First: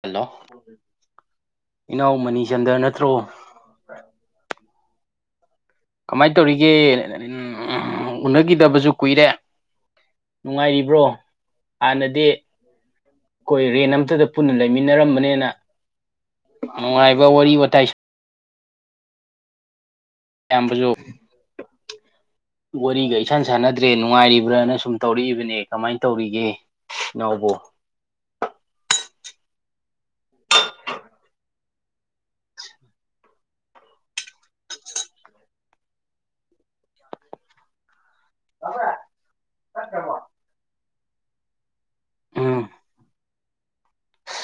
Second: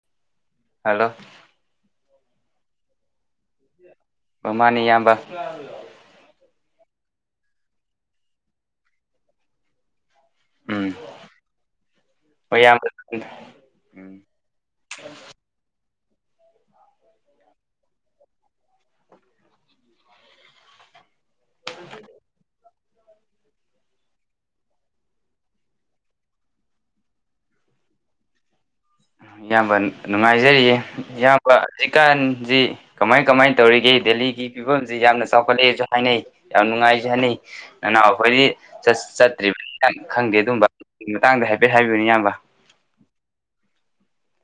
hello hello ꯏꯅꯥꯎ ꯃꯅꯤꯆꯟꯗ꯭ꯔ ꯅꯠꯇ꯭ꯔꯣ ꯃꯥꯅꯤ ꯌꯥꯝꯕ ꯀꯃꯥꯏꯅ ꯇꯧꯔꯤꯒꯦ ꯎꯅꯈꯤꯗꯕꯁꯨ ꯀꯨꯏꯔꯦ ꯎꯝ ꯅꯨꯡꯉꯥꯏꯔꯤꯕ꯭ꯔꯣ ꯍꯥꯟꯅꯗꯤ ꯍꯣꯏ ꯏꯌꯥꯝꯕ ꯑꯩꯈꯣꯏ ꯔꯦꯟ ꯎꯝ ꯑꯃꯝꯇꯗ ꯄꯨꯟꯅ ꯂꯩꯃꯤꯟꯅꯔꯝꯕꯅꯦꯅ ꯑꯨ ꯑꯕ ꯋꯥꯔꯤ ꯋꯥꯔꯤ ꯋꯥꯥꯏꯁꯤ ꯌꯥꯝꯕꯁꯨꯣ ꯑꯗꯨ ꯋꯥꯔꯤꯒ ꯏꯁꯥꯟ ꯁꯥꯟꯅꯗ꯭ꯔꯦ ꯅꯨꯡꯉꯥꯏꯔꯤꯕ꯭ꯔꯅ ꯁꯨꯝ ꯇꯧꯔꯛꯏꯕꯅꯦ ꯀꯃꯥꯏꯅ ꯇꯧꯔꯤꯒꯦ ꯅꯕꯣ [unintelligible] ꯏꯌꯥꯝꯕ ꯅꯨꯡꯉꯥꯏꯖꯔꯤꯌꯦ ꯏꯌꯥꯝꯕ ꯍꯧꯖꯤꯛꯀꯥꯟꯁꯤ ꯀꯃꯥꯏ ꯀꯃꯥꯏꯅ ꯇꯧꯔꯤꯒꯦꯗꯤ ꯗꯦꯜꯂꯤꯒꯤ ꯐꯤꯕꯝꯁꯤ ꯌꯥꯝꯅ ꯆꯥꯎꯈꯠꯂꯛꯑꯦꯁꯨ ꯍꯥꯏꯅꯩ ꯌꯥꯝ ꯅꯨꯡꯉꯥꯏꯁꯨ ꯍꯥꯏꯅꯩ ꯅꯅꯥꯎ ꯑꯩꯈꯣꯏꯗꯤ ꯆꯠꯇ꯭ꯔꯤꯕ ꯈꯪꯗꯦ ꯑꯗꯨꯝꯕ ꯃꯇꯥꯡꯗ ꯍꯥꯏꯐꯦꯠ ꯍꯥꯏꯕꯤꯌꯨꯅꯦ ꯏꯌꯥꯝꯕ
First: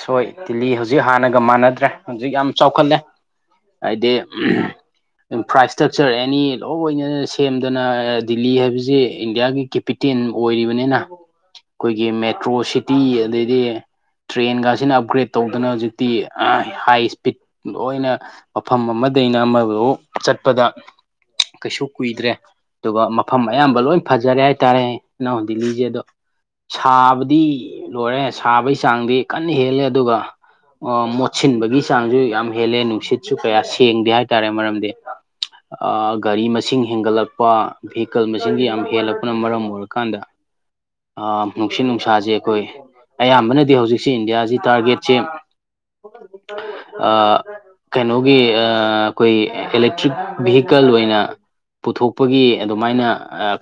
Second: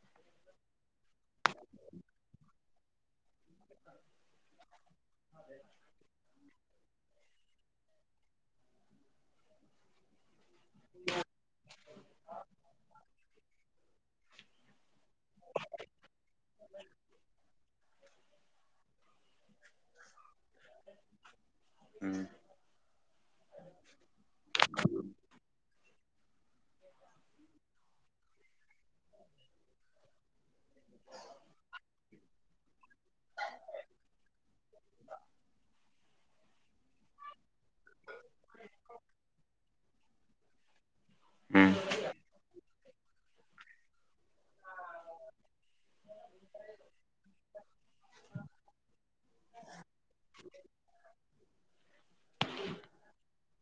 ꯁꯣꯏ ꯇꯤꯜꯂꯤ ꯍꯧꯖꯤꯛ ꯍꯥꯟꯅꯒ ꯃꯥꯟꯅꯗ꯭ꯔꯦ ꯍꯧꯖꯤꯛ ꯌꯥꯝ ꯆꯥꯎꯈꯠꯂꯦ ꯍꯥꯏꯗꯤ ꯏꯟꯐ꯭ꯔꯥ ꯏꯁꯇ꯭ꯔꯛꯆꯔ ꯑꯦꯅꯤ ꯂꯣꯏꯣꯏꯅꯅ ꯁꯦꯝꯗꯅ ꯗꯤꯜꯂꯤ ꯍꯥꯏꯕꯁꯤꯦ ꯏꯟꯗꯤꯌꯥꯒꯤ ꯀꯦꯄꯤꯇꯦꯟ ꯑꯣꯏꯔꯤꯕꯅꯤꯅ ꯑꯩꯈꯣꯏꯒꯤ ꯃꯦꯇ꯭ꯔꯣ ꯁꯤꯇꯤ ꯑꯗꯩꯗꯤ ꯇ꯭ꯔꯦꯟꯒꯁꯤꯅ ꯑꯞꯒ꯭ꯔꯦꯗ ꯇꯧꯗꯅ ꯍꯧꯖꯤꯛꯇꯤ ꯍꯥꯏ ꯏꯁꯄꯤꯠ ꯂꯣꯏꯅ ꯃꯐꯝ ꯑꯃꯗꯩꯅ ꯌꯥꯝꯃ ꯆꯠꯄꯗꯥ ꯀꯩꯁꯨ ꯎꯝ ꯀꯨꯏꯗ꯭ꯔꯦ ꯑꯗꯨꯒ ꯃꯐꯝ ꯑꯌꯥꯝꯕ ꯂꯣꯏ ꯐꯖꯔꯦ ꯍꯥꯏꯇꯥꯔꯦ ꯅꯅꯥꯎ ꯗꯤꯜꯂꯤꯁꯦ ꯑꯗꯣ ꯁꯥꯕꯗꯤ ꯂꯣꯏꯔꯦ ꯁꯥꯕꯒꯤ ꯆꯥꯡꯗꯤ ꯀꯟꯅ ꯍꯦꯜꯂꯦ ꯑꯗꯨꯒ ꯃꯣꯠꯁꯤꯟꯕꯒꯤ ꯆꯥꯡꯁꯨ ꯌꯥꯝ ꯍꯦꯜꯂꯦ ꯅꯨꯡꯁꯤꯠꯁꯨ ꯀꯌꯥ ꯁꯦꯡꯗꯦ ꯍꯥꯏꯇꯥꯔꯦ ꯃꯔꯝꯗꯤ ꯒꯥꯔꯤ ꯃꯁꯤꯡ ꯍꯦꯟꯒꯠꯂꯛꯄ ꯚꯤꯍꯤꯀꯜ ꯃꯁꯤꯡꯗꯨ ꯌꯥꯝ ꯍꯦꯜꯂꯛꯄꯅ ꯃꯔꯝ ꯑꯣꯏꯔꯀꯥꯟꯗ ꯑꯥ ꯎꯝ ꯅꯨꯡꯁꯤꯠ ꯅꯨꯡꯁꯥꯁꯦ ꯑꯩꯈꯣꯏ ꯑꯌꯥꯝꯕꯅꯗꯤ ꯍꯧꯖꯤꯛ ꯁꯤ ꯏꯟꯗꯤꯌꯥꯁꯤ ꯇꯥꯔꯒꯦꯠꯁꯦ ꯀꯩꯅꯣꯒꯤ ꯑꯩꯈꯣꯏ ꯏꯂꯦꯛꯇ꯭ꯔꯤꯛ ꯚꯤꯍꯤꯀꯜ ꯑꯣꯏꯅ ꯄꯨꯊꯣꯛꯄꯒꯤ ꯑꯗꯨꯃꯥꯏꯅ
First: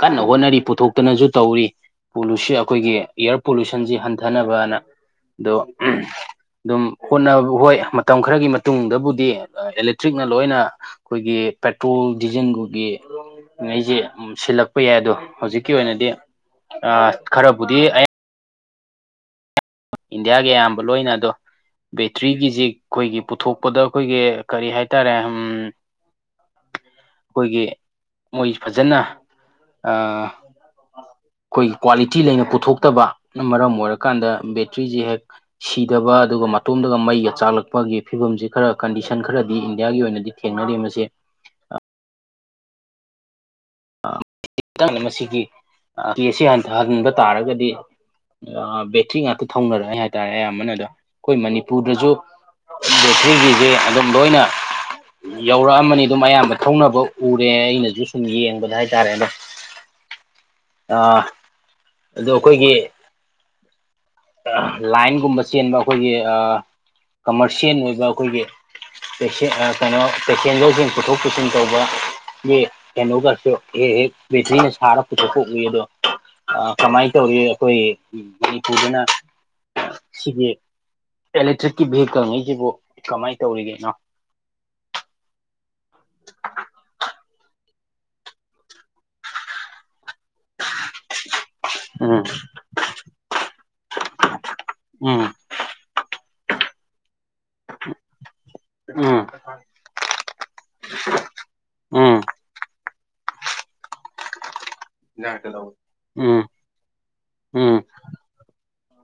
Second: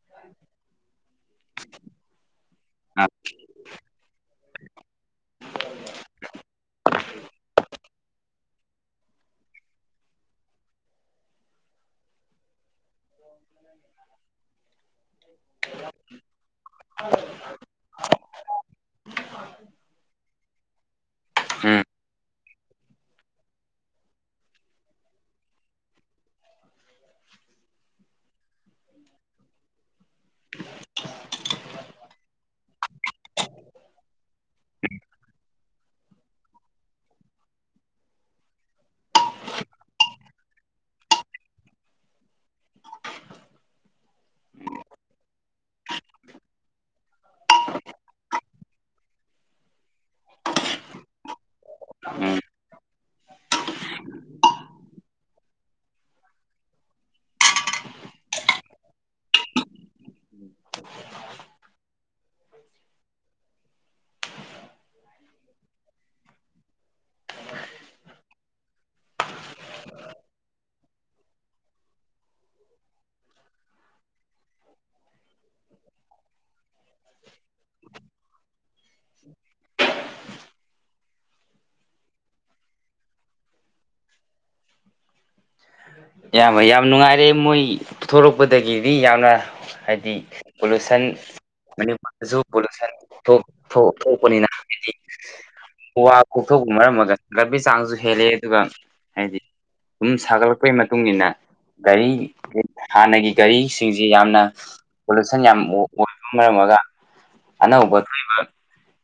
ꯀꯟꯅ ꯍꯣꯠꯅꯔꯤ ꯄꯨꯊꯣꯛꯇꯅꯁꯨ ꯇꯧꯔꯤ ꯄꯣꯂꯨꯁ ꯑꯩꯈꯣꯏꯒꯤ ꯏꯌꯥꯔ ꯄꯣꯂꯨꯁꯟꯁꯤ ꯍꯟꯊꯅꯕꯅ ꯑꯗꯣ ꯑꯗꯨꯝ ꯍꯣꯠꯅꯕ ꯍꯣꯏ ꯃꯇꯝ ꯈꯔꯒꯤ ꯃꯇꯨꯡꯗꯕꯨꯗꯤ ꯑꯦꯂꯦꯛꯇ꯭ꯔꯤꯛꯅ ꯂꯣꯏꯅ ꯑꯩꯈꯣꯏꯒꯤ ꯄꯦꯇ꯭ꯔꯣꯜ ꯗꯤꯖꯦꯜꯒꯒꯤ ꯑꯩꯁꯦ ꯁꯤꯜꯂꯛꯄ ꯌꯥꯏ ꯑꯗꯣ ꯍꯧꯖꯤꯛꯀꯤ ꯑꯣꯏꯅꯗꯤ ꯑ ꯈꯔꯕꯨꯗꯤ ꯑ ꯍ ꯏꯟꯗꯤꯌꯥꯒꯤ ꯑꯌꯥꯝꯕ ꯂꯣꯏꯅ ꯑꯗꯣ ꯕꯦꯇ꯭ꯔꯤꯒꯤꯁꯤ ꯑꯩꯈꯣꯏꯒꯤ ꯄꯨꯊꯣꯛꯄꯗ ꯑꯩꯈꯣꯏꯒꯤ ꯀꯔꯤ ꯍꯥꯏꯇꯥꯔꯦ ꯑꯩꯈꯣꯏꯒꯤ ꯃꯣꯏ ꯐꯖꯅ ꯑꯩꯈꯣꯏꯒꯤ ꯀ꯭ꯋꯥꯂꯤꯇꯤ ꯇꯇꯤ ꯂꯩꯅ ꯄꯨꯊꯣꯛꯇꯕꯅ ꯃꯔꯝ ꯑꯣꯏꯔꯀꯥꯟꯗ ꯕꯦꯇ꯭ꯔꯤꯁꯤ ꯍꯦꯛ ꯁꯤꯗꯕ ꯑꯗꯨꯒ ꯃꯇꯣꯝꯗꯒ ꯃꯩꯒ ꯆꯥꯛꯂꯛꯄꯒꯤ ꯐꯤꯕꯝꯁꯤ ꯈꯔ ꯀꯟꯗꯤꯁꯟ ꯈꯔꯗꯤ ꯏꯟꯗꯤꯌꯥꯒꯤ ꯑꯣꯏꯅꯗꯤ ꯊꯦꯡꯅꯩ ꯃ ꯃꯁ [unintelligible] ꯈꯤꯇꯪ ꯃꯁꯤꯒꯤ ꯐꯤ ꯑꯁꯤꯊ ꯍꯟꯕ ꯇꯥꯔꯒꯗꯤ ꯕꯦꯇ꯭ꯔꯤ ꯉꯥꯛꯇ ꯊꯧꯅꯔꯛꯑꯦ ꯍꯥꯏꯇꯥꯔꯦ ꯑꯌꯥꯝꯕꯅꯗ ꯑꯩꯈꯣꯏ ꯃꯅꯤꯄꯨꯔꯗꯁꯨ ꯎꯝ ꯕꯦꯇ꯭ꯔꯤꯒꯤꯁꯤꯦ ꯑꯗꯨꯝ ꯂꯣꯏꯅ ꯌꯧꯔꯛꯑꯝꯃꯅꯤ ꯑꯗꯨꯝ ꯑꯌꯥꯝꯕ ꯊꯧꯅꯕ ꯎꯔꯦ ꯑꯩꯅꯁꯨ ꯁꯨꯝ ꯌꯦꯡꯕꯗ ꯏ ꯇꯥꯔꯦꯅ [unintelligible] ꯑꯣ ꯑꯩꯈꯣꯏꯒꯤ ꯂꯥꯏꯟꯒꯨꯝꯕ ꯆꯦꯟꯕ ꯑꯩꯈꯣꯏꯒꯤ ꯀꯃꯔꯁꯤꯌꯦꯜ ꯑꯣꯏꯕ ꯑꯩꯈꯣꯏꯒꯤ ꯀꯩꯅꯣ ꯄꯦꯁꯦꯟꯖꯔꯁꯤꯡ ꯄꯨꯊꯣꯛ ꯄꯨꯁꯤꯟ ꯇꯧꯕꯒꯤ ꯀꯩꯅꯣꯒꯁꯨ ꯍꯦꯛ ꯍꯦꯛ ꯕꯦꯇ꯭ꯔꯤꯅ ꯁꯥꯔꯒ ꯄꯨꯊꯣꯛꯄ ꯎꯏ ꯑꯗꯣ ꯀꯃꯥꯏꯅ ꯇꯧꯔꯤ ꯑꯩꯈꯣꯏ ꯐꯗꯅ ꯁꯤꯒꯤ ꯑꯦꯂꯦꯛꯇ꯭ꯔꯤꯛꯀꯤ ꯚꯦꯍꯤꯀꯜꯉꯩꯁꯤꯕꯨ ꯀꯃꯥꯏꯅ ꯇꯧꯔꯤꯒꯦꯅꯣ [unintelligible] ꯌꯥꯝꯌꯥꯝꯕ ꯌꯥꯝ ꯅꯨꯡꯉꯥꯏꯔꯦ ꯃꯣꯏ ꯄꯨꯊꯣꯔꯛꯄꯗꯒꯤꯗꯤ ꯌꯥꯝꯅ ꯍꯥꯏꯗꯤ ꯔꯨꯁꯟ ꯎꯝ ꯂ ꯊꯣꯛꯄꯅꯤꯅ ꯍꯥꯏ ꯎꯝ ꯀꯣꯛꯊꯣꯛꯄ ꯃꯔꯝ ꯑꯣꯏꯒ ꯒꯥꯕꯤ ꯆꯥꯡꯁꯨ ꯍꯦꯜꯂꯦ ꯑꯗꯨꯒ ꯍꯥꯏꯗꯤ ꯑꯗꯨꯝ ꯁꯥꯒꯠꯂꯛ ꯃꯇꯨꯡ ꯏ ꯃꯇꯨꯡꯏꯟꯅ ꯒꯥꯔꯤ ꯎꯝ ꯍꯥꯟꯅꯒꯤ ꯒꯥꯔꯤꯁꯤꯡꯁꯤ ꯌꯥꯝꯅ ꯄꯣꯂꯨꯁꯟ ꯌꯥꯝ ꯑꯣꯏꯕ ꯎꯝ ꯃꯔꯝꯒ ꯎꯝ ꯑꯅꯧꯕ ꯊꯣꯛꯣꯏꯕ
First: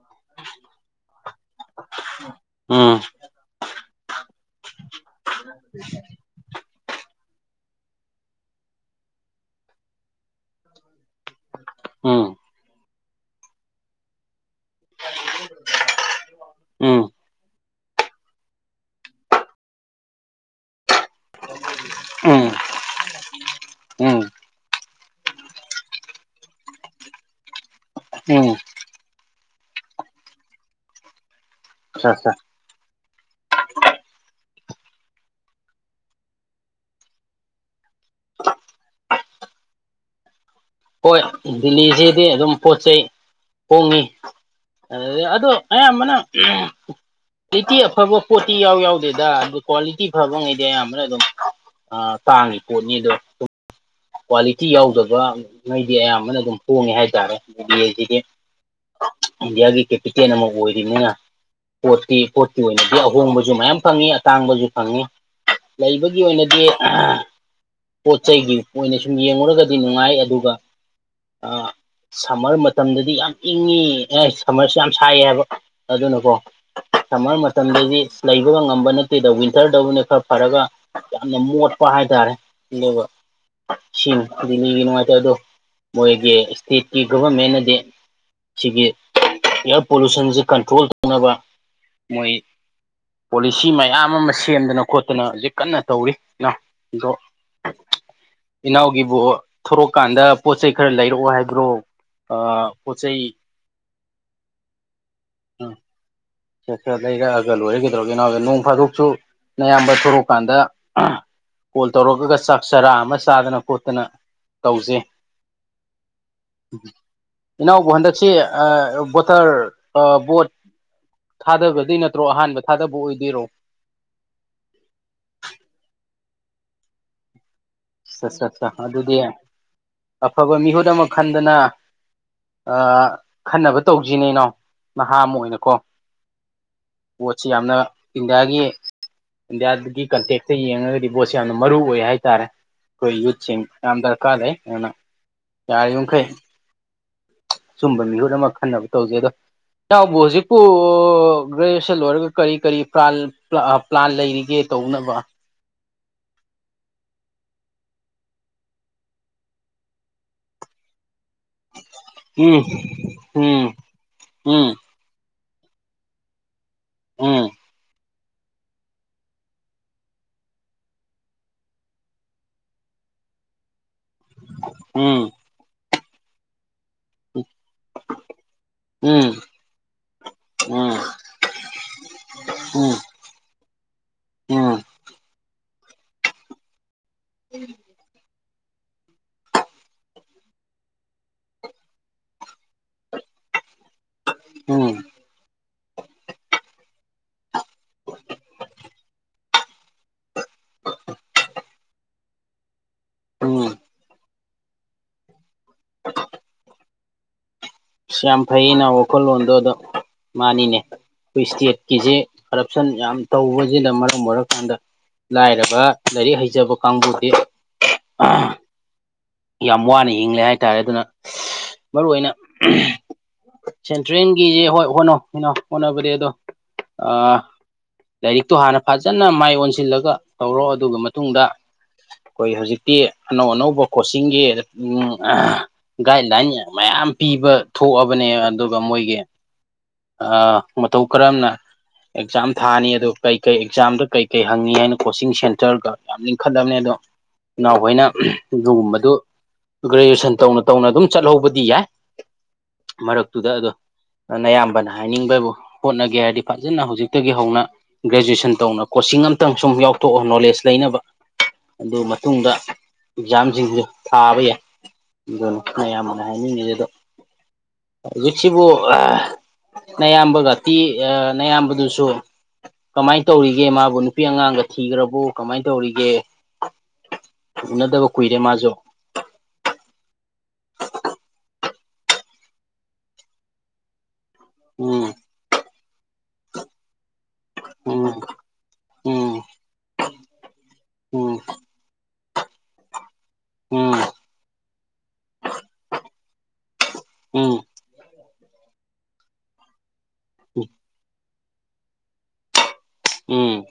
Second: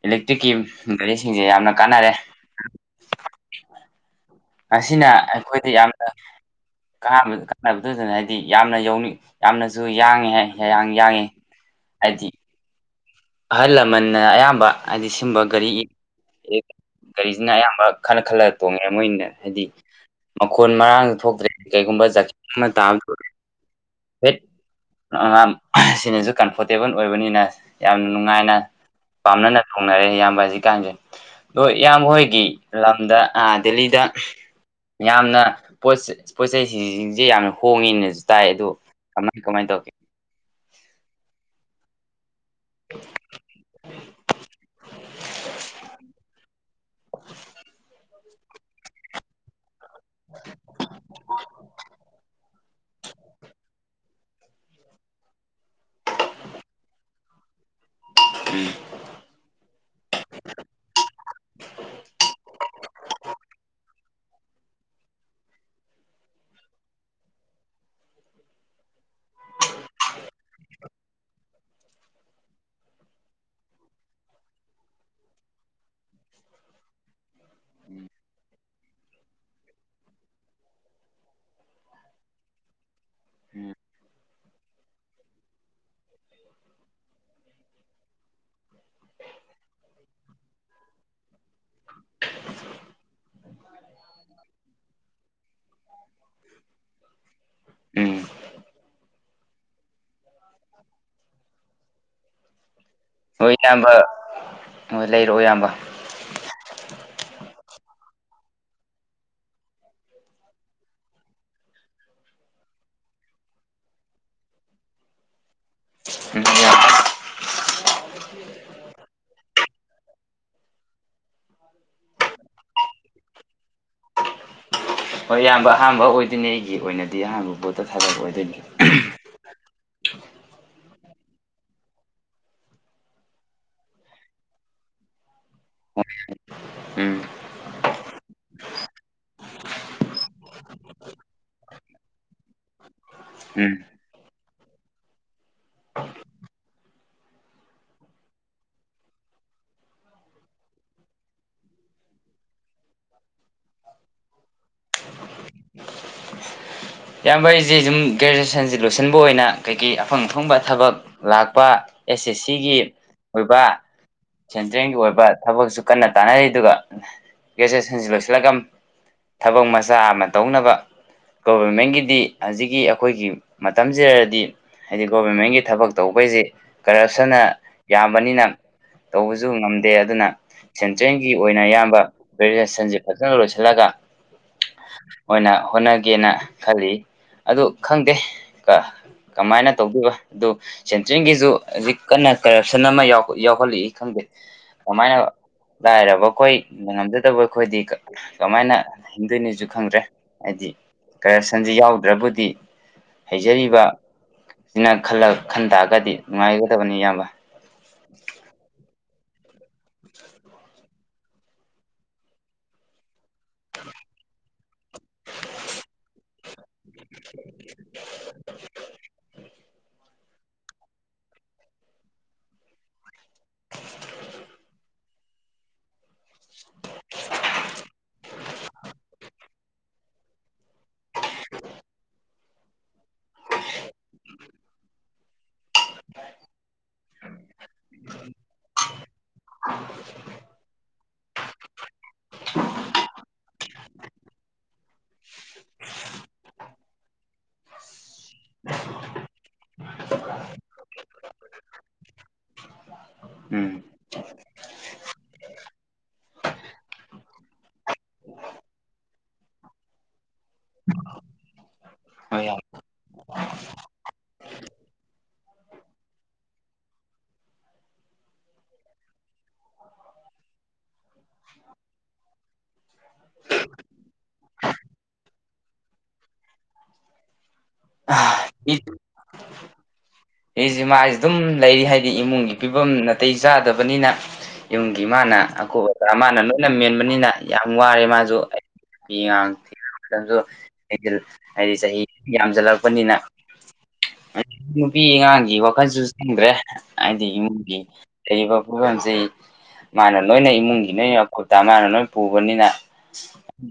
ꯏꯂꯦꯛꯇ꯭ꯔꯤꯛꯀꯤ ꯒꯥꯔꯤꯁꯤꯡꯁꯦ ꯌꯥꯝꯅ ꯀꯥꯟꯅꯔꯦ ꯎꯝ ꯎꯝ ꯑꯁꯤꯅ ꯑꯩꯈꯣꯏꯗ ꯌꯥꯝꯅ ꯥꯟꯕ ꯀꯥꯟꯅꯕꯗꯨꯗꯅ ꯍꯥꯏꯗꯤ ꯌꯥꯝꯅ ꯌꯧꯅꯤꯡ ꯌꯥꯝꯅꯁꯨ ꯌꯥꯡꯉꯦ ꯍꯥꯏ ꯍꯌꯥꯡ ꯌꯥꯡꯉꯤ ꯎꯝ ꯍꯥꯏꯖꯤ ꯑꯍꯜ ꯂꯃꯟꯅ ꯑꯌꯥꯝꯕ ꯍꯥꯏꯗꯤ ꯁꯤꯨꯝꯕ ꯒꯥꯔꯤ ꯑꯦ ꯎꯝ ꯒꯥꯔꯤꯁꯤꯅ ꯑꯌꯥꯝꯕ ꯈꯜꯂ ꯈꯜꯂ ꯇꯣꯡꯉꯦ ꯃꯣꯏꯅ ꯍꯥꯏꯗꯤ ꯃꯈꯣꯟ ꯃꯔꯥꯡ ꯊꯣꯛꯇ꯭ꯔꯦ ꯀꯩꯒꯨꯝꯕ ꯖ ꯑꯃ ꯇ ꯎꯝ ꯎꯝ ꯍꯠ ꯑꯉꯥꯡ ꯁꯤꯅꯁꯨ ꯀꯝꯐꯣꯔꯇꯦꯕꯜ ꯑꯣꯏꯕꯅꯤꯅ ꯌꯥꯝ ꯎꯝ ꯅꯨꯡꯉꯥꯏꯅ ꯄꯥꯝꯅꯅ ꯊꯣꯡꯅꯔꯦ ꯏꯌꯥꯝꯕ ꯍꯧꯖꯤꯛꯀꯥꯟꯁꯦ ꯍꯣꯏ ꯏꯌꯥꯝ ꯑꯆꯥ ꯑꯆꯥ ꯍꯣꯏꯒꯤ ꯂꯝꯗ ꯗꯦꯜꯂꯤꯗ ꯌꯥꯝꯅ ꯄꯣ ꯄꯣꯠ ꯆꯩꯁꯤꯡꯁꯤꯡꯁꯦ ꯌꯥꯝꯅ ꯍꯣꯡꯉꯦꯅꯁꯨ ꯇꯥꯏ ꯑꯗꯨꯣ ꯀꯃꯥꯏ ꯀꯃꯥꯏ ꯇꯧꯦ ꯍꯣꯏ ꯗꯦꯜꯂꯤꯁꯤꯗꯤ ꯑꯗꯨꯝ ꯄꯣꯠ ꯆꯩ ꯍꯣꯡꯉꯤ ꯑꯗꯣ ꯑꯌꯥꯝꯕꯅ ꯔꯔꯤꯇꯤ ꯑꯐꯕ ꯄꯣꯇꯤ ꯌꯥꯎ ꯌꯥꯎꯗꯦꯗ ꯑꯗꯨ ꯀ꯭ꯋꯥꯂꯤꯇꯤ ꯐꯕꯉꯩꯗꯤ ꯑꯌꯥꯝꯕꯅ ꯑꯗꯨꯝ ꯇꯥꯡꯉꯤ ꯄꯣꯠꯅꯤ ꯑꯗꯣ ꯀ꯭ꯋꯥꯂꯤꯇꯤ ꯌꯥꯎꯗꯕꯉꯩꯗꯤ ꯑꯌꯥꯝꯕꯅ ꯑꯗꯨꯝ ꯍꯣꯡꯉꯦ ꯍꯥꯏꯇꯥꯔꯦ ꯃꯕꯤꯁꯤꯗꯤ ꯎꯝ ꯒꯤ ꯀꯦ ꯄꯇꯦ ꯅꯃꯒ ꯑꯣꯏꯣꯏꯗꯅꯤꯅ ꯄꯣꯠꯇꯤ ꯄꯣꯠꯀꯤ ꯑꯣꯏꯅꯗꯤ ꯑꯍꯣꯡꯕꯁꯨ ꯃꯌꯥꯝ ꯐꯪꯉꯤ ꯇꯥꯡꯕꯁꯨ ꯐꯪꯉꯤ ꯂꯩꯕꯒꯤ ꯑꯣꯏꯅꯗꯤ ꯄꯣꯠ ꯆꯩꯒꯤ ꯑꯣꯏꯅ ꯁꯨꯝ ꯌꯦꯡꯂꯡꯨꯔꯒꯗꯤ ꯅꯨꯡꯉꯥꯏ ꯑꯗꯨꯒ ꯑ ꯁꯝꯃꯔ ꯃꯇꯝꯗꯗꯤ ꯌꯥꯝ ꯏꯪꯉꯤ ꯑꯦ ꯁꯝꯃꯔꯁꯨ ꯌꯥꯝ ꯁꯥꯏꯌꯦ ꯍꯥꯏꯕ ꯑꯗꯨꯅꯀꯣ ꯁꯝꯃꯔ ꯃꯇꯝꯗꯗꯤ ꯂꯩꯕꯒ ꯉꯝꯕ ꯅꯠꯇꯦꯗ ꯋꯤꯟꯇꯔꯗꯅ ꯈꯔ ꯐꯔꯒ ꯌꯥꯝꯅ ꯃꯣꯠꯄ ꯍꯥꯏꯇꯥꯔꯦ ꯑꯗꯨꯒ ꯎꯝ ꯁꯤꯡ ꯗꯤꯅꯤꯒꯤ ꯅꯨꯡꯉꯥꯏꯇꯦ ꯑꯗꯣ ꯃꯣꯏꯒꯤ ꯏꯁꯇꯦꯠꯀꯤ ꯒꯣꯚꯔꯃꯦꯟꯅꯗꯤ ꯁꯤꯒꯤ ꯏꯌꯥꯔ ꯄꯣꯂꯨꯁꯟꯁꯦ ꯀꯟꯇ꯭ꯔꯣꯜ ꯇꯧꯅꯕ ꯃꯣꯏ ꯁꯤ ꯃꯌꯥꯝ ꯑꯃ ꯁꯦꯝꯗꯅ ꯈꯣꯠꯇꯅ ꯍꯧꯖꯤꯛ ꯀꯟꯅ ꯇꯧꯔꯤ ꯑꯗꯣ ꯎꯝ ꯏꯅꯥꯎꯒꯤꯕꯨ ꯊꯣꯔꯛꯀꯥꯟꯗ ꯄꯣꯠ ꯆꯩꯩ ꯈꯔ ꯂꯩꯔꯛꯑꯣ ꯍꯥꯏꯕ꯭ꯔꯣ ꯑ ꯀ ꯆꯩ ꯑꯌꯥꯝꯕ ꯍ ꯂꯩꯔꯛꯑꯣ ꯏꯌꯥꯝꯕ ꯁ ꯈꯔ ꯂꯩꯔꯛꯑꯒ ꯂꯣꯏꯔꯒꯗꯧ ꯀꯩꯅꯣꯗ ꯅꯣꯡ ꯐꯥꯗꯣꯛꯁꯨ ꯑꯌꯥꯝꯕ ꯊꯣꯛꯣꯔꯛ ꯀꯥꯟꯗ ꯀꯣꯜ ꯇꯧꯔꯛꯑꯒ ꯆꯥꯛ ꯆꯥꯔꯥ ꯑꯃ ꯆꯥꯗꯅ ꯈꯣꯠꯇꯅ ꯇꯧꯖꯩ ꯎ ꯏꯅꯥꯎꯕ ꯍꯟꯗꯛꯁꯤ ꯕꯣꯇꯔ ꯕꯣꯠ ꯊꯥꯗꯕꯗꯤ ꯅꯠꯇ꯭ꯔꯣ ꯑꯍꯥꯟꯕ ꯊꯥꯗꯕ ꯑꯣꯏꯗꯣꯏꯔꯣ ꯍꯣꯏ ꯑꯌꯥꯝꯕ ꯑꯍꯥꯟꯕ ꯑꯣꯏꯗꯣꯏꯅꯤ ꯑꯩꯒꯤ ꯑꯣꯏꯅꯗꯤ ꯑꯍꯥꯟꯕ ꯄꯣꯠꯇ ꯊꯕꯛ ꯑꯠꯆꯥ ꯑꯠꯆꯥ ꯑꯣꯏꯗꯣꯏꯅꯤ ꯑꯠꯆꯥ ꯑꯗꯨꯗꯤ ꯑꯐꯕ ꯃꯤꯍꯨꯠ ꯑꯃ ꯈꯟꯗꯅ ꯈꯟꯅꯕ ꯇꯧꯁꯤꯅꯦ ꯏꯅꯥꯎ ꯅꯍꯥ ꯑꯃ ꯑꯣꯏꯅꯀꯣ ꯎꯝ ꯄꯣꯠꯁꯤ ꯌꯥꯝꯅ ꯏꯟꯗꯤꯌꯥꯒꯤ ꯏꯟꯗꯤꯌꯥꯒꯤ ꯀꯟꯇꯦꯛꯇ ꯌꯦꯡꯉꯒꯗꯤ ꯕꯣꯠꯁꯦ ꯌꯥꯝꯅ ꯃꯔꯨ ꯑꯣꯏ ꯍꯥꯏꯇꯥꯔꯦ ꯀꯣꯏ ꯌꯨꯖ ꯎꯝ ꯌꯥꯝꯝ ꯗꯔꯀ ꯍꯥꯏꯅ ꯌꯥꯔꯨ ꯀꯩ ꯁꯨꯝꯕ ꯃꯤꯍꯨꯠ ꯑꯃ ꯈꯟꯅꯕ ꯇꯧꯖꯩ ꯑꯗꯣ ꯏꯎꯕꯨ ꯍꯧꯖꯤꯛꯄꯨ ꯒ꯭ꯔꯦꯖꯨꯑꯦꯁꯟ ꯂꯣꯏꯔꯒ ꯀꯔꯤ ꯀꯔꯤ ꯄ꯭ꯂꯥꯟ ꯄ꯭ꯂꯥꯟ ꯂꯩꯔꯤꯒꯦ ꯇꯧꯅꯕ [unintelligible] ꯏꯌꯥꯝꯕꯩꯁꯤ ꯁꯨꯝ ꯒ꯭ꯔꯦꯖꯨꯋꯦꯁꯟꯁꯤ ꯂꯣꯏꯁꯤꯟꯕ ꯑꯣꯏꯅ ꯀꯩꯀꯩ ꯑꯐꯪ ꯑꯐꯪꯕ ꯊꯕꯛ ꯂꯥꯛꯄ ꯑꯦꯁ ꯑꯦꯁ ꯎꯝ ꯁꯤꯒꯤ ꯑꯣꯏꯕ ꯎꯝ ꯎꯝ ꯁꯦꯟꯇ꯭ꯔꯦꯜꯒꯤ ꯑꯣꯏꯕ ꯊꯕꯛꯁꯨ ꯀꯟꯅ ꯇꯥꯟꯅꯔꯤ ꯑꯗꯨꯒ ꯎꯝ ꯒ꯭ꯔꯦꯖꯨꯑꯦꯁꯟꯁꯤ ꯂꯣꯏꯁꯤꯜꯂꯒ ꯊꯕꯛ ꯃꯆꯥ ꯑꯃ ꯇꯧꯅꯕꯒ ꯒꯣꯕꯃꯦꯟꯒꯤꯗꯤ ꯍꯧꯖꯤꯛꯀꯤ ꯑꯩꯈꯣꯏꯒꯤ ꯃꯇꯝꯁꯤꯗꯗꯤ ꯍꯥꯏꯗꯤ ꯎꯝ ꯒꯣꯕꯔꯃꯦꯟꯒꯤ ꯊꯕꯛ ꯇꯧꯕꯩꯁꯤꯦ ꯀꯔꯞꯁꯟꯅ ꯌꯥꯝꯕꯅꯤꯅ ꯎꯝ ꯇꯧꯕꯁꯨ ꯉꯝꯗꯦ ꯑꯗꯨꯅ ꯎꯝ ꯁꯦꯟꯇ꯭ꯔꯦꯜꯒꯤ ꯑꯣꯏꯅ ꯑꯌꯥꯝꯕ ꯒ꯭ꯔꯦꯖꯨꯁꯟꯁ ꯐꯖꯅ ꯂꯣꯏꯁꯤꯟ ꯆꯠꯂꯒ ꯎꯝ ꯎꯝ ꯑꯣꯏꯅ ꯍꯣꯠꯅꯒꯦꯅ ꯈꯜꯂꯤ ꯑꯗꯨ ꯈꯪꯗꯦ ꯀꯥ ꯀꯃꯥꯏꯅ ꯇꯧꯗꯕ ꯑꯗꯨ ꯁꯦꯟꯇ꯭ꯔꯦꯜꯒꯤꯁꯨ ꯍꯧꯖꯤꯛ ꯀꯟꯅ ꯀꯔꯞꯁꯟ ꯑꯃ ꯌꯥꯎꯍꯜꯂꯛꯏ ꯈꯪꯗꯦ ꯎꯝ ꯑꯣꯃꯥꯏꯅ ꯂꯥꯏꯔꯕ ꯑꯩꯈꯣꯏꯉꯝꯖꯗꯕ ꯑꯩꯈꯣꯏꯗꯤ ꯀꯃꯥꯏꯅ ꯍꯤꯡꯗꯣꯏꯅꯤꯣꯁꯨ ꯈꯪꯗ꯭ꯔꯦ ꯍꯥꯏꯗꯤ ꯀꯔꯞꯁꯟꯁꯤ ꯌꯥꯎꯗ꯭ꯔꯕꯨꯗꯤ ꯎꯝ ꯍꯩꯖꯔꯤꯕ ꯁꯤꯅ ꯈꯜꯂ ꯈꯟ ꯇꯥꯔꯒꯗꯤ ꯅꯨꯡꯉꯥꯏꯒꯗꯕꯅꯤ ꯏꯌꯥꯝꯕ ꯌꯥꯝ ꯐꯩꯩꯅ ꯋꯥꯈꯣꯜꯣꯗꯣ ꯑꯗꯣ ꯃꯥꯅꯤꯅꯦ ꯑꯩꯈꯣꯏ ꯏꯁꯇꯦꯠꯀꯤꯁꯦ ꯀꯔꯞꯁꯟ ꯌꯥꯝ ꯇꯧꯕꯁꯤꯅ ꯃꯔꯝ ꯑꯣꯏꯔꯀꯥꯟꯗ ꯂꯥꯏꯔꯕ ꯂꯥꯏꯔꯤꯛ ꯍꯩꯖꯕ ꯀꯥꯡꯕꯨꯁ [unintelligible] ꯌꯥꯝ ꯋꯥꯅ ꯍꯦ ꯍꯥꯏꯇꯥꯔꯦ ꯑꯗꯨꯅ ꯃꯔꯨ ꯑꯣꯏꯅ ꯁꯦꯟꯇ꯭ꯔꯦꯜꯒꯤꯁꯦ ꯍꯣꯏ ꯍꯣꯠꯅꯣ ꯀꯩꯅꯣ ꯍꯣꯠꯅꯕꯗꯤ ꯑꯗꯣ ꯂꯥꯏꯔꯤꯛꯇꯣ ꯍꯥꯟꯅ ꯐꯖꯅ ꯃꯥꯏ ꯑꯣꯟꯁꯤꯜꯂꯒ ꯇꯧꯔꯣ ꯑꯗꯨꯒ ꯃꯇꯨꯡꯗ ꯑꯩꯈꯣꯏ ꯍꯧꯖꯤꯛꯇꯤ ꯑꯅꯧ ꯑꯅꯧꯕ ꯀꯣꯆꯤꯡꯒꯤ ꯒꯥꯏꯗꯂꯥꯏꯟ ꯃꯌꯥꯝ ꯄꯤꯕ ꯊꯣꯛꯑꯕꯅꯦ ꯑꯗꯨꯒ ꯃꯣꯏꯒꯤ ꯃꯇꯧ ꯀꯔꯝꯅ ꯑꯦꯛꯖꯥꯝ ꯊꯥꯅꯤ ꯑꯗꯣ ꯀꯩ ꯀꯩ ꯑꯦꯛꯖꯥꯝꯗ ꯀꯩꯀꯩ ꯍꯪꯉꯤ ꯍꯥꯏꯅ ꯀꯣꯆꯤꯡ ꯁꯦꯟꯇꯔꯒ ꯌꯥꯝ ꯂꯤꯡꯈꯠꯂꯝꯕꯅꯦ ꯑꯗꯣ ꯏꯅꯥꯎꯈꯣꯏꯅ ꯑꯗꯨꯒꯨꯝꯕꯗꯨ ꯒ꯭ꯔꯦꯖꯨꯑꯦꯁꯟ ꯇꯧꯅ ꯇꯧꯅ ꯑꯗꯨꯝ ꯆꯠꯍꯧꯕꯗꯤ ꯌꯥꯏ ꯃꯔꯛꯇꯨꯗ ꯑꯗꯣ ꯎꯝ ꯑꯌꯥꯝꯕꯅ ꯍꯥꯏꯅꯤꯡꯕꯕꯨ ꯍꯣꯠꯅꯒꯦ ꯍꯥꯏꯔꯗꯤ ꯐꯖꯅ ꯍꯧꯖꯤꯛꯇꯒꯤ ꯍꯧꯅ ꯒ꯭ꯔꯦꯖꯨꯑꯦꯁꯟ ꯇꯧꯅ ꯁꯤꯡ ꯑꯃꯝꯇꯪ ꯁꯨꯝ ꯌꯥꯎꯊꯣꯛꯑꯣ ꯅꯣꯂꯦꯖ ꯂꯩꯅꯕ [inaudible] ꯑꯗꯨ ꯍꯣꯏ ꯃꯇꯨꯡꯗ ꯌꯥꯝ ꯑꯦꯛꯖꯥꯝꯁꯤꯡꯁꯨ ꯊꯥꯕ ꯌꯥꯏ ꯑꯗꯨꯅꯤ ꯅꯌꯥꯝꯕꯅꯥ ꯍꯥꯏꯅꯤꯡꯉꯤꯁꯦ ꯍꯧꯖꯤꯛꯁꯤꯕꯨ ꯑ ꯅꯌꯥꯝꯕꯒꯥ ꯇꯤ ꯅꯌꯥꯝꯕꯗꯨꯁꯨ ꯀꯃꯥꯏꯅ ꯇꯧꯔꯤꯒꯦ ꯃꯥꯕꯨ ꯅꯨꯄꯤ ꯑꯉꯥꯡꯒ ꯊꯤꯈ꯭ꯔꯕꯣ ꯀꯃꯥꯏꯅ ꯇꯧꯔꯤꯒꯦ ꯎꯅꯗꯕ ꯀꯨꯏꯔꯦ ꯃꯥꯁꯨ ꯑꯩꯁꯨ ꯃꯥꯁꯨ ꯑꯗꯨꯝ ꯂꯩꯔꯤ ꯍꯥꯏꯗꯤ ꯏꯃꯨꯡꯒꯤ ꯐꯤꯕꯝ ꯅꯥꯇꯩ ꯆꯥꯗꯕꯅꯤꯅ ꯌꯨꯝꯒꯤ ꯎꯝ ꯃꯥꯅ ꯑꯀꯨꯞ ꯑꯇꯥ ꯃꯥꯅ ꯂꯣꯏꯅ ꯃꯦꯟꯕꯅꯤꯅ ꯌꯥꯝ ꯋꯥꯔꯦ ꯎꯝ ꯃꯥꯁꯨ ꯎꯝ ꯎꯝ [unintelligible] ꯊꯣꯛꯄꯅꯤꯅ ꯎꯝ ꯅꯨꯄꯤ ꯑꯉꯥꯡꯒꯤ ꯋꯥꯈꯜꯁꯨ ꯆꯪꯗ꯭ꯔꯦ ꯍꯥꯏꯗꯤ ꯏꯃꯨꯡꯒꯤ ꯂꯩꯔꯤꯕ ꯐꯤꯕꯝꯁꯤ ꯃꯥꯅ ꯂꯣꯏꯅ ꯎꯝ ꯏꯃꯨꯡꯒꯤ ꯅ [unintelligible] ꯃꯥꯥꯟꯅ ꯂꯣꯏ ꯄꯨꯕꯅꯤꯅ ꯎꯝ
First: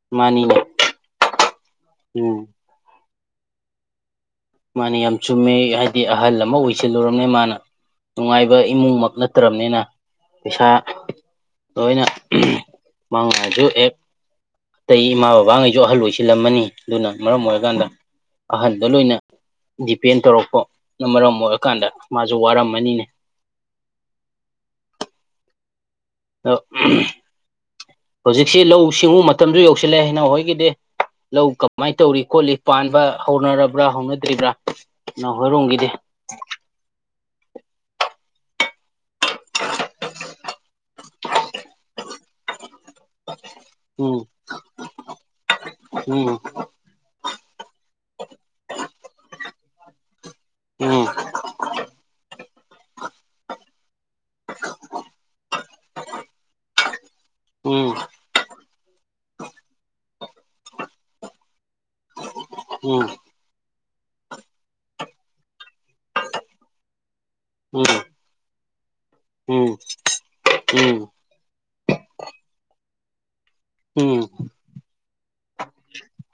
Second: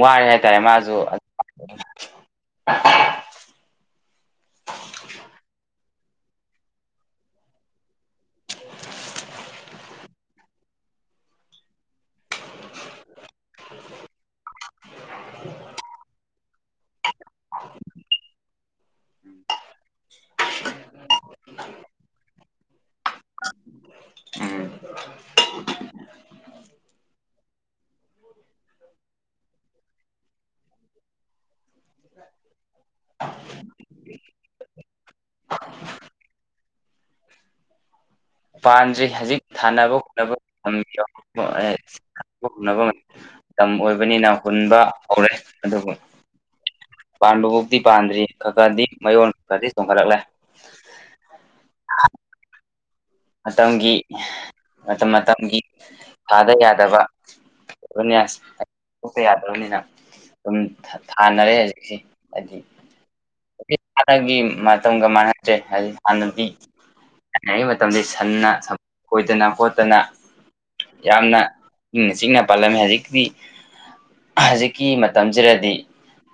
ꯋꯥꯔꯦ ꯃꯥꯅꯤꯅꯦ ꯍꯥꯏꯇꯥꯔꯦ ꯃꯥꯁꯨ ꯎꯝ ꯃꯥꯅꯦ ꯌꯥꯝ ꯆꯨꯝꯃꯦ ꯍꯥꯏꯗꯤ ꯑꯍꯜ ꯑꯃ ꯑꯣꯏꯁꯤꯜꯂꯨꯔꯕꯅꯤꯅꯥ ꯃꯥꯅ ꯅꯨꯡꯉꯥꯏꯕ ꯏꯃꯨꯡꯃꯛ ꯅꯠꯇ꯭ꯔꯕꯅꯤꯅ ꯄꯩꯁꯥ ꯂꯣꯏꯅ ꯃꯉꯥꯁꯨ ꯍꯦꯛ ꯑꯇꯩ ꯏꯃꯥ ꯕꯕꯥꯉꯩꯁꯨ ꯑꯍꯜ ꯑꯣꯏꯁꯤꯜꯂꯝꯃꯅꯤ ꯑꯗꯨꯅ ꯃꯔꯝ ꯑꯣꯏꯔꯀꯥꯟꯗ ꯑꯍꯟꯗ ꯂꯣꯏꯅ ꯗꯤꯄꯦꯟ ꯇꯧꯔꯛꯄꯅ ꯃꯔꯝ ꯑꯣꯏꯔꯀꯥꯟꯗ ꯃꯥ ꯖꯨ ꯋꯥꯔꯝꯃꯅꯤꯅꯦ ꯎꯝ ꯑ ꯍꯧꯖꯤꯛꯁꯤ ꯂꯧꯎ ꯁꯤꯡꯎ ꯃꯇꯝꯁꯨ ꯌꯧꯁꯤꯜꯂꯑꯦ ꯏꯩꯅꯎ ꯍꯣꯏꯒꯤꯗꯤ ꯂꯧ ꯀꯃꯥꯏꯅ ꯇꯧꯔꯤ ꯈꯣꯠꯂꯤ ꯄꯥꯟꯕ ꯍꯧꯅꯔꯕ꯭ꯔꯥ ꯍꯧꯅꯗ꯭ꯔꯤꯕ꯭ꯔꯥ ꯟꯏꯅꯥꯎ ꯍꯣꯏꯔꯣꯡꯝꯒꯤꯗꯤ [unintelligible] [inaudible] ꯄꯥꯟꯗ꯭ꯔꯤ ꯍꯧꯖꯤꯛ ꯊꯥꯅꯕ [unintelligible] ꯃꯇꯝ ꯎꯝ ꯑꯣꯏꯕꯅꯤꯅ ꯍꯨꯟꯕ ꯍꯧꯔꯦ ꯑꯗꯨꯕꯨ ꯎꯝ ꯄꯥꯟꯕꯕꯨꯛꯕꯇꯤ ꯄꯥꯟꯗ꯭ꯔꯤ ꯈꯔ ꯈꯔꯗꯤ ꯃꯌꯣꯟ ꯈꯔꯗꯤ ꯆꯣꯡꯈꯠꯂꯛꯂꯦ ꯎꯝ ꯃꯇꯝꯒꯤ ꯃꯇꯝ ꯃꯇꯝꯒꯤ ꯊꯥꯗ ꯌꯥꯗꯕ ꯎꯝ [unintelligible] ꯊꯣꯛꯄ ꯌꯥꯗ꯭ꯔꯕꯅꯤꯅ ꯑꯗꯨꯝ ꯊꯥꯅꯔꯦ ꯍꯧꯖꯤꯛꯁꯤ ꯎꯝ ꯍꯥꯟꯅꯒꯤ ꯃꯇꯝꯒ ꯃꯥꯟꯅꯗ꯭ꯔꯦ ꯍꯥꯏꯗꯤ ꯍꯥꯟꯅꯗꯤ [unintelligible] ꯃꯇꯝꯗꯤ ꯁꯟꯅ ꯁꯝꯄꯣꯠ ꯈꯣꯏꯗꯅ ꯎꯝ ꯎꯝ ꯈꯣꯠꯇꯅ ꯌꯥꯝꯅ ꯏꯪꯅ ꯆꯤꯛꯅ ꯄꯥꯜꯂꯝꯃꯤ ꯍꯧꯖꯤꯛꯇꯤ ꯎꯝ ꯍꯧꯖꯤꯛꯀꯤ ꯃꯇꯝꯁꯤꯗꯗꯤ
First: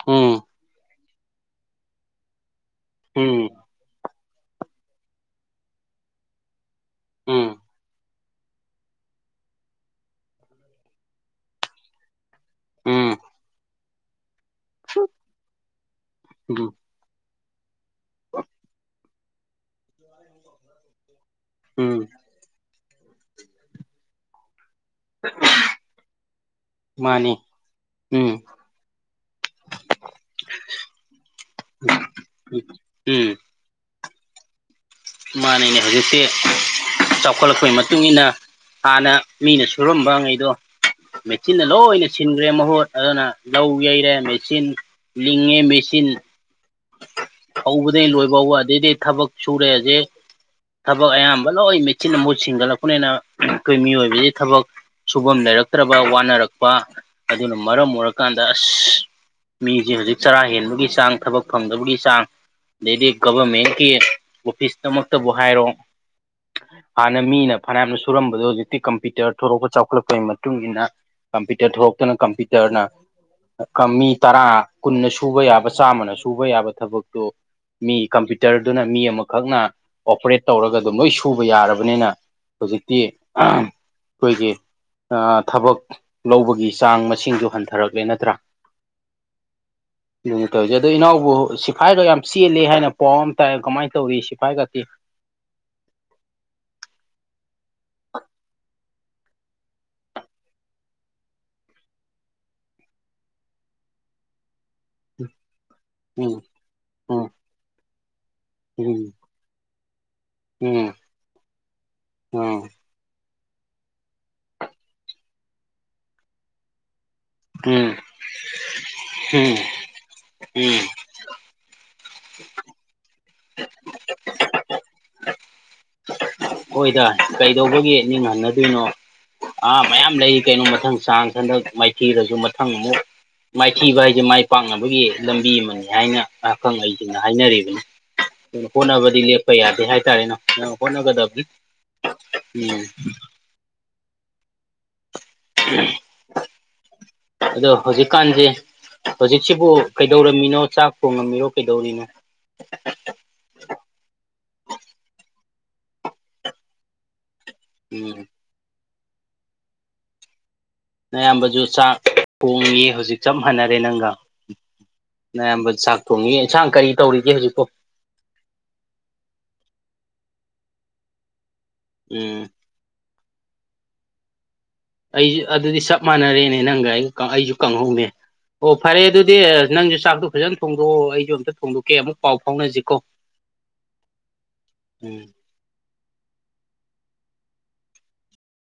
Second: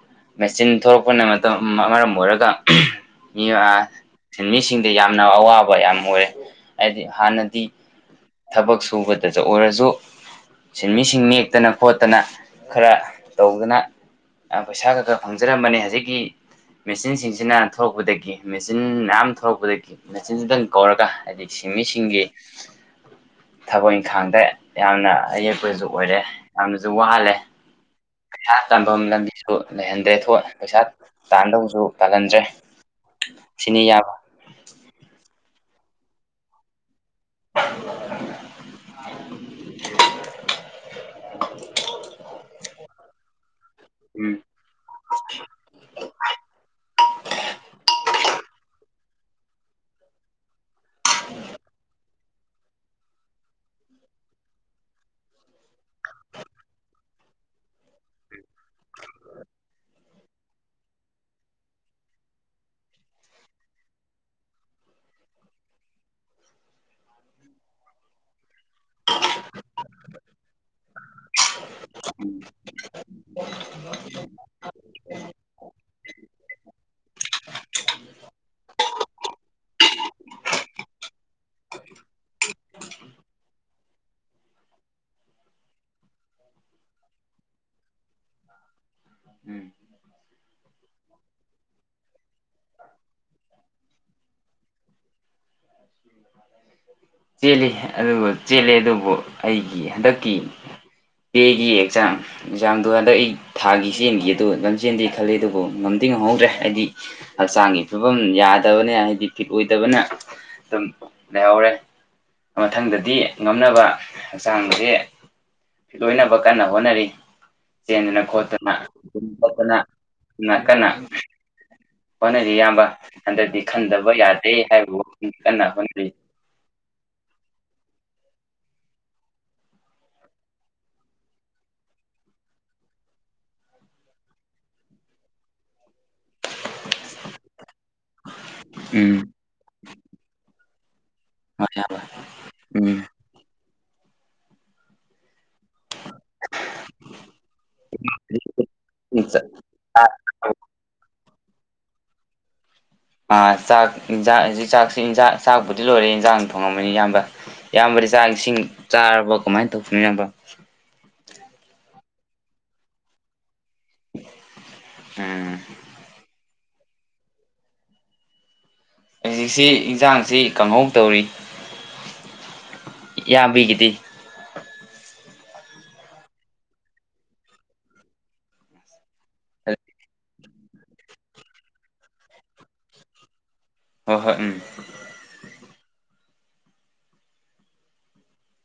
ꯎꯝ ꯎꯝ ꯎꯝ ꯃꯦꯆꯤꯟ ꯊꯂꯛꯄꯅ ꯃꯔꯝ ꯑꯣꯏꯔꯒ ꯁꯤꯡꯃꯤꯁꯤꯡꯗ ꯌꯥꯝꯅ ꯑꯋꯥꯕ ꯌꯥꯝ ꯑꯣꯏꯔꯦ ꯍꯥꯏꯗꯤ ꯍꯥꯟꯅꯗꯤ ꯊꯕꯛ ꯁꯨꯕꯗꯁꯨ ꯑꯣꯏꯔꯁꯨ ꯁꯤꯟꯃꯤꯁꯤꯡ ꯅꯦꯛꯇꯅ ꯈꯣꯠꯇꯅ ꯎꯝ ꯈꯔ ꯎꯝ ꯇꯧꯗꯅ ꯄꯩꯁꯥ ꯈ ꯈ ꯐꯪꯖꯔꯝꯕꯅꯦ ꯍꯧꯖꯤꯛꯀꯤ ꯎꯝ ꯃꯦꯆꯤꯟꯁꯤꯡꯁꯤꯅ ꯊꯣꯛꯂꯛꯄꯗꯒꯤ ꯃꯦꯆꯤꯟ ꯃꯌꯥꯝ ꯊꯣꯛꯂꯛꯄꯗꯒꯤ ꯃꯦꯆꯤꯟꯁꯤꯗꯪ ꯀꯧꯔꯒ ꯍꯥꯏꯗꯤ ꯎꯝ ꯁꯤꯡꯃꯤꯁꯤꯡꯒꯤ ꯊꯕꯛ ꯏꯪꯈꯥꯡꯗ ꯌꯥꯝꯅ ꯑꯌꯦꯠꯄꯁꯨ ꯑꯣꯏꯔꯦ ꯌꯥꯝꯅꯁꯨ ꯃꯥꯅꯤ ꯋꯥꯍꯜꯂꯦ ꯎꯝ ꯄꯩꯁꯥ ꯇꯥꯟꯐꯝ ꯂꯝꯕꯤꯁꯨ ꯂꯩꯍꯟꯗ꯭ꯔꯦ ꯄꯩꯁꯥ ꯇꯥꯅꯗꯧꯁꯨ ꯇꯥꯜꯍꯟꯗ꯭ꯔꯦ ꯎꯝ [unintelligible] ꯃꯥꯅꯅꯦ ꯍꯧꯖꯤꯛꯁꯦ ꯆꯥꯎꯈꯠꯂꯛꯄꯒꯤ ꯃꯇꯨꯡ ꯏꯟꯅ ꯃꯇꯨꯡꯏꯟꯅ ꯍꯥꯟꯅ ꯃꯤꯅ ꯁꯨꯔꯝꯕ ꯉꯩꯗꯣ ꯃꯦꯆꯤꯟꯅ ꯂꯣꯏꯅ ꯁꯤꯟꯈ꯭ꯔꯦ ꯃꯍꯣꯔꯠ ꯑꯗꯨꯅ ꯂꯧ ꯌꯩꯔꯦ ꯎꯝ ꯃꯦꯆꯤꯟ ꯂꯤꯡꯉꯦ ꯃꯦꯆꯤꯟ ꯍꯧꯕꯗꯒꯤꯩ ꯂꯣꯏꯕ ꯋꯥꯗꯩꯗꯤ ꯊꯕꯛ ꯁꯨꯔꯦꯁꯦ ꯊꯕꯛ ꯑꯌꯥꯝꯕ ꯂꯣꯏ ꯃꯦꯆꯤꯤꯟ ꯃꯨꯠ ꯁꯤꯁꯤꯡꯒꯠꯂꯛꯄꯅꯤꯅ ꯑꯩꯈꯣꯏ ꯃꯤꯑꯣꯏꯕꯕꯁꯤ ꯊꯕꯛ ꯁꯨꯐꯝ ꯂꯩꯔꯛ ꯐꯠꯇ꯭ꯔꯕ ꯋꯥꯅꯔꯛꯄ ꯑꯗꯨꯅ ꯃꯔꯝ ꯑꯣꯏꯔꯀꯥꯟꯗ ꯑꯁ ꯃꯤꯁꯦ ꯍꯧꯖꯤꯛ ꯆꯔꯥ ꯍꯦꯟꯕꯒꯤ ꯆꯥꯡ ꯊꯕꯛ ꯐꯪꯗꯕꯒꯤ ꯆꯥꯡ ꯑꯗꯩꯗꯤ ꯒꯚꯔꯃꯦꯟꯀꯤ ꯑꯣꯐꯤꯁꯇꯃꯛꯇꯕꯨ ꯍꯥꯏꯔꯣ ꯍꯥꯟꯅ ꯃꯤꯅ ꯐꯅꯌꯥꯝꯅ ꯁꯨꯔꯝꯕꯗꯣ ꯍꯧꯖꯤꯛꯇꯤ ꯀꯝꯄ꯭ꯌꯨꯇꯔ ꯊꯂꯛꯄ ꯆꯥꯎꯈꯠꯂꯛꯄꯩ ꯃꯇꯨꯡ ꯏꯟꯅ ꯀꯝꯄ꯭ꯌꯨꯇꯔ ꯊꯣꯛꯂꯇꯅ ꯀꯝꯄ꯭ꯌꯨꯇꯔꯅ ꯃꯤ ꯇꯔꯥ ꯀꯨꯟꯅ ꯁꯨꯕ ꯌꯥꯕ ꯆꯥꯝꯃꯅ ꯁꯨꯕ ꯌꯥꯕ ꯊꯕꯛꯇꯣ ꯃꯤ ꯀꯝꯄ꯭ꯌꯨꯇꯔꯗꯨꯅ ꯃꯤ ꯑꯃꯈꯛꯅ ꯑꯣꯄꯔꯦꯠ ꯇꯧꯔꯒ ꯑꯗꯨꯝ ꯂꯣꯏ ꯁꯨꯕ ꯌꯥꯔꯕꯅꯤꯅ ꯍꯧꯖꯤꯛꯇꯤ ꯑꯩꯈꯣꯏꯒꯤ ꯊꯕꯛ ꯂꯧꯕꯒꯤ ꯆꯥꯡ ꯃꯁꯤꯡꯗꯨ ꯍꯟꯊꯔꯛꯂꯦ ꯅꯠꯇ꯭ꯔꯥ ꯎꯝ ꯑꯗꯨ ꯀꯩꯖ ꯏꯅꯥꯎꯕꯨ ꯁꯤꯐꯥꯏꯒ ꯌꯥꯝ ꯆꯦꯜꯂꯦ ꯍꯥꯏꯅ ꯄꯥꯎ ꯑꯃ ꯇꯥꯏ ꯀꯃꯥꯏꯅ ꯇꯧꯔꯤ ꯁꯤꯐꯥꯏꯒꯗꯤꯤ ꯆꯦꯜꯂꯤ ꯑꯗꯨꯒ ꯆꯦꯜꯂꯤ ꯑꯗꯨ ꯑꯩꯒꯤ ꯍꯟꯗꯛꯀꯤ ꯄꯦꯒꯤ ꯑꯦꯛꯖꯥꯝ ꯑꯦꯛꯖꯥꯝꯗꯣ ꯍꯟꯗꯛ ꯑꯩ ꯊꯥꯒꯤ ꯆꯦꯟꯒꯤ ꯑꯗꯨꯖ ꯍ ꯆꯦꯟꯗꯤꯦ ꯈꯜꯂꯤ ꯑꯗꯨꯕꯨ ꯉꯝꯗꯤ ꯎꯝ ꯉꯝꯍꯧꯗ꯭ꯔꯦ ꯍꯥꯏꯗꯤ ꯎꯝ ꯍꯛꯆꯥꯡꯒꯤ ꯐꯤꯕꯝ ꯌꯥꯗꯕꯅꯦ ꯎꯝ ꯍꯥꯏꯗꯤ ꯐꯤꯠ ꯑꯣꯏꯗꯕ ꯑꯗꯨꯅ ꯑꯗꯨꯝ ꯎꯝ ꯂꯩꯍꯧꯔꯦ ꯎꯝ ꯃꯊꯪꯗꯗꯤ ꯉꯝꯅꯕ ꯍꯛꯆꯥꯡꯁꯦ ꯂꯣꯏꯅꯕ ꯀꯟꯅ ꯍꯣꯠꯅꯔꯤ ꯎꯝ ꯆꯦꯟꯗꯅ ꯈꯣꯠꯇꯅ ꯑꯗꯨ ꯎꯝ ꯈꯣꯠꯇꯅ ꯎꯝ ꯀꯟꯅ ꯍꯣꯠꯅꯔꯤ ꯏꯌꯥꯝꯕ ꯍꯟꯗꯛꯇꯗꯤ ꯈꯟꯗꯕ ꯌꯥꯗꯦ ꯍꯥꯏꯕꯕꯨ ꯀꯟꯅ ꯍꯣꯠꯅꯔꯤ ꯍꯣꯏꯗ ꯀꯩꯗꯧꯕꯒꯤ ꯅꯤꯡꯍꯟꯅꯗꯣꯏꯅꯣ ꯑꯥ ꯃꯌꯥꯝ ꯂꯩ ꯀꯩꯅꯣ ꯃꯊꯪ ꯆꯥꯡ ꯍꯟꯗꯛ ꯃꯥꯏꯊꯤꯗꯁꯨ ꯃꯊꯪ ꯑꯃꯨꯛ ꯃꯥꯏꯊꯤꯕ ꯍꯥꯏꯁꯦ ꯃꯥꯏ ꯄꯥꯛꯅꯕꯒꯤ ꯂꯝꯕꯤ ꯑꯃꯅꯤ ꯍꯥꯏꯅ ꯑꯈꯪꯍꯩꯁꯤꯡꯅ ꯍꯥꯏꯅꯔꯤꯕꯅꯤ ꯑꯗꯨ ꯎꯝ ꯍꯣꯠꯅꯕꯗꯤ ꯂꯦꯞꯄ ꯌꯥꯗꯦ ꯍꯥꯏꯇꯥꯔꯦꯅ ꯅꯪ ꯍꯣꯠꯅꯒꯗꯕ ꯍꯔꯕ ꯎꯝ ꯎꯝ ꯑꯗꯣ ꯍꯧꯖꯤꯛꯀꯥꯟꯁꯦ ꯍꯧꯖꯤꯛꯁꯤꯕꯨ ꯀꯩꯗꯧꯔꯝꯃꯤꯅꯣ ꯆꯥꯛ ꯊꯣꯡꯉꯝꯃꯤꯔꯣ ꯩꯗꯧꯔꯤꯅꯦ ꯆꯥꯛ ꯌꯦꯟꯖꯥꯡ ꯍꯧ ꯆꯥꯛꯁꯤ ꯏꯟꯖꯥꯡ ꯆꯥꯛꯕꯨꯨꯗꯤ ꯂꯣꯏꯔꯦ ꯏꯟꯖꯥꯡ ꯊꯣꯡꯉꯝꯃꯅꯤ ꯏꯌꯥꯝꯕ ꯏꯌꯥꯝꯕꯗꯤ ꯆꯥꯛ ꯎꯝ ꯏꯁꯤꯡ ꯆꯥꯔꯕ ꯀꯃꯥꯏꯅ ꯇꯧꯕꯅꯤ ꯅꯕ ꯑꯌꯥꯝꯕꯁꯨ ꯆꯥꯛ ꯍꯣꯡꯉꯤ ꯍꯧꯖꯤꯛ ꯆꯞ ꯐꯅꯔꯦ ꯅꯪꯒ ꯎꯝ ꯑꯌꯥꯝꯕ ꯆꯥꯛ ꯊꯣꯡꯉꯤ ꯌꯦꯟꯁꯥꯡ ꯀꯔꯤ ꯇꯧꯔꯤꯒꯦ ꯍꯧꯖꯤꯛꯄꯣ ꯍꯧꯖꯤꯛꯁꯤ ꯏꯟꯁꯥꯡꯁꯤ ꯀꯥꯡꯪꯍꯧ ꯇꯧꯔꯤ ꯎꯝ ꯌꯥꯝꯕꯤꯒꯤꯗꯤ ꯑꯩꯁꯨ ꯑꯗꯨꯗꯤ ꯆꯞ ꯃꯥꯟꯅꯔꯦꯅꯦ ꯅꯪꯒ ꯑꯩ ꯑꯩꯁꯨ ꯀꯪꯍꯧꯅꯦ ꯑꯣ ꯐꯔꯦ ꯑꯗꯨ ꯅꯪꯁꯨ ꯆꯥꯛꯇꯣ ꯐꯖꯅ ꯊꯣꯡꯗꯣꯛꯑꯣ ꯑꯩꯁꯨ ꯑꯝꯇ ꯊꯣꯡꯗꯣꯛꯀꯦ ꯑꯃꯨꯛ ꯄꯥꯎ ꯐꯥꯎꯅꯁꯤꯀꯣ ꯍꯣꯏ ꯍꯣꯏ ꯎꯝ ꯎꯝ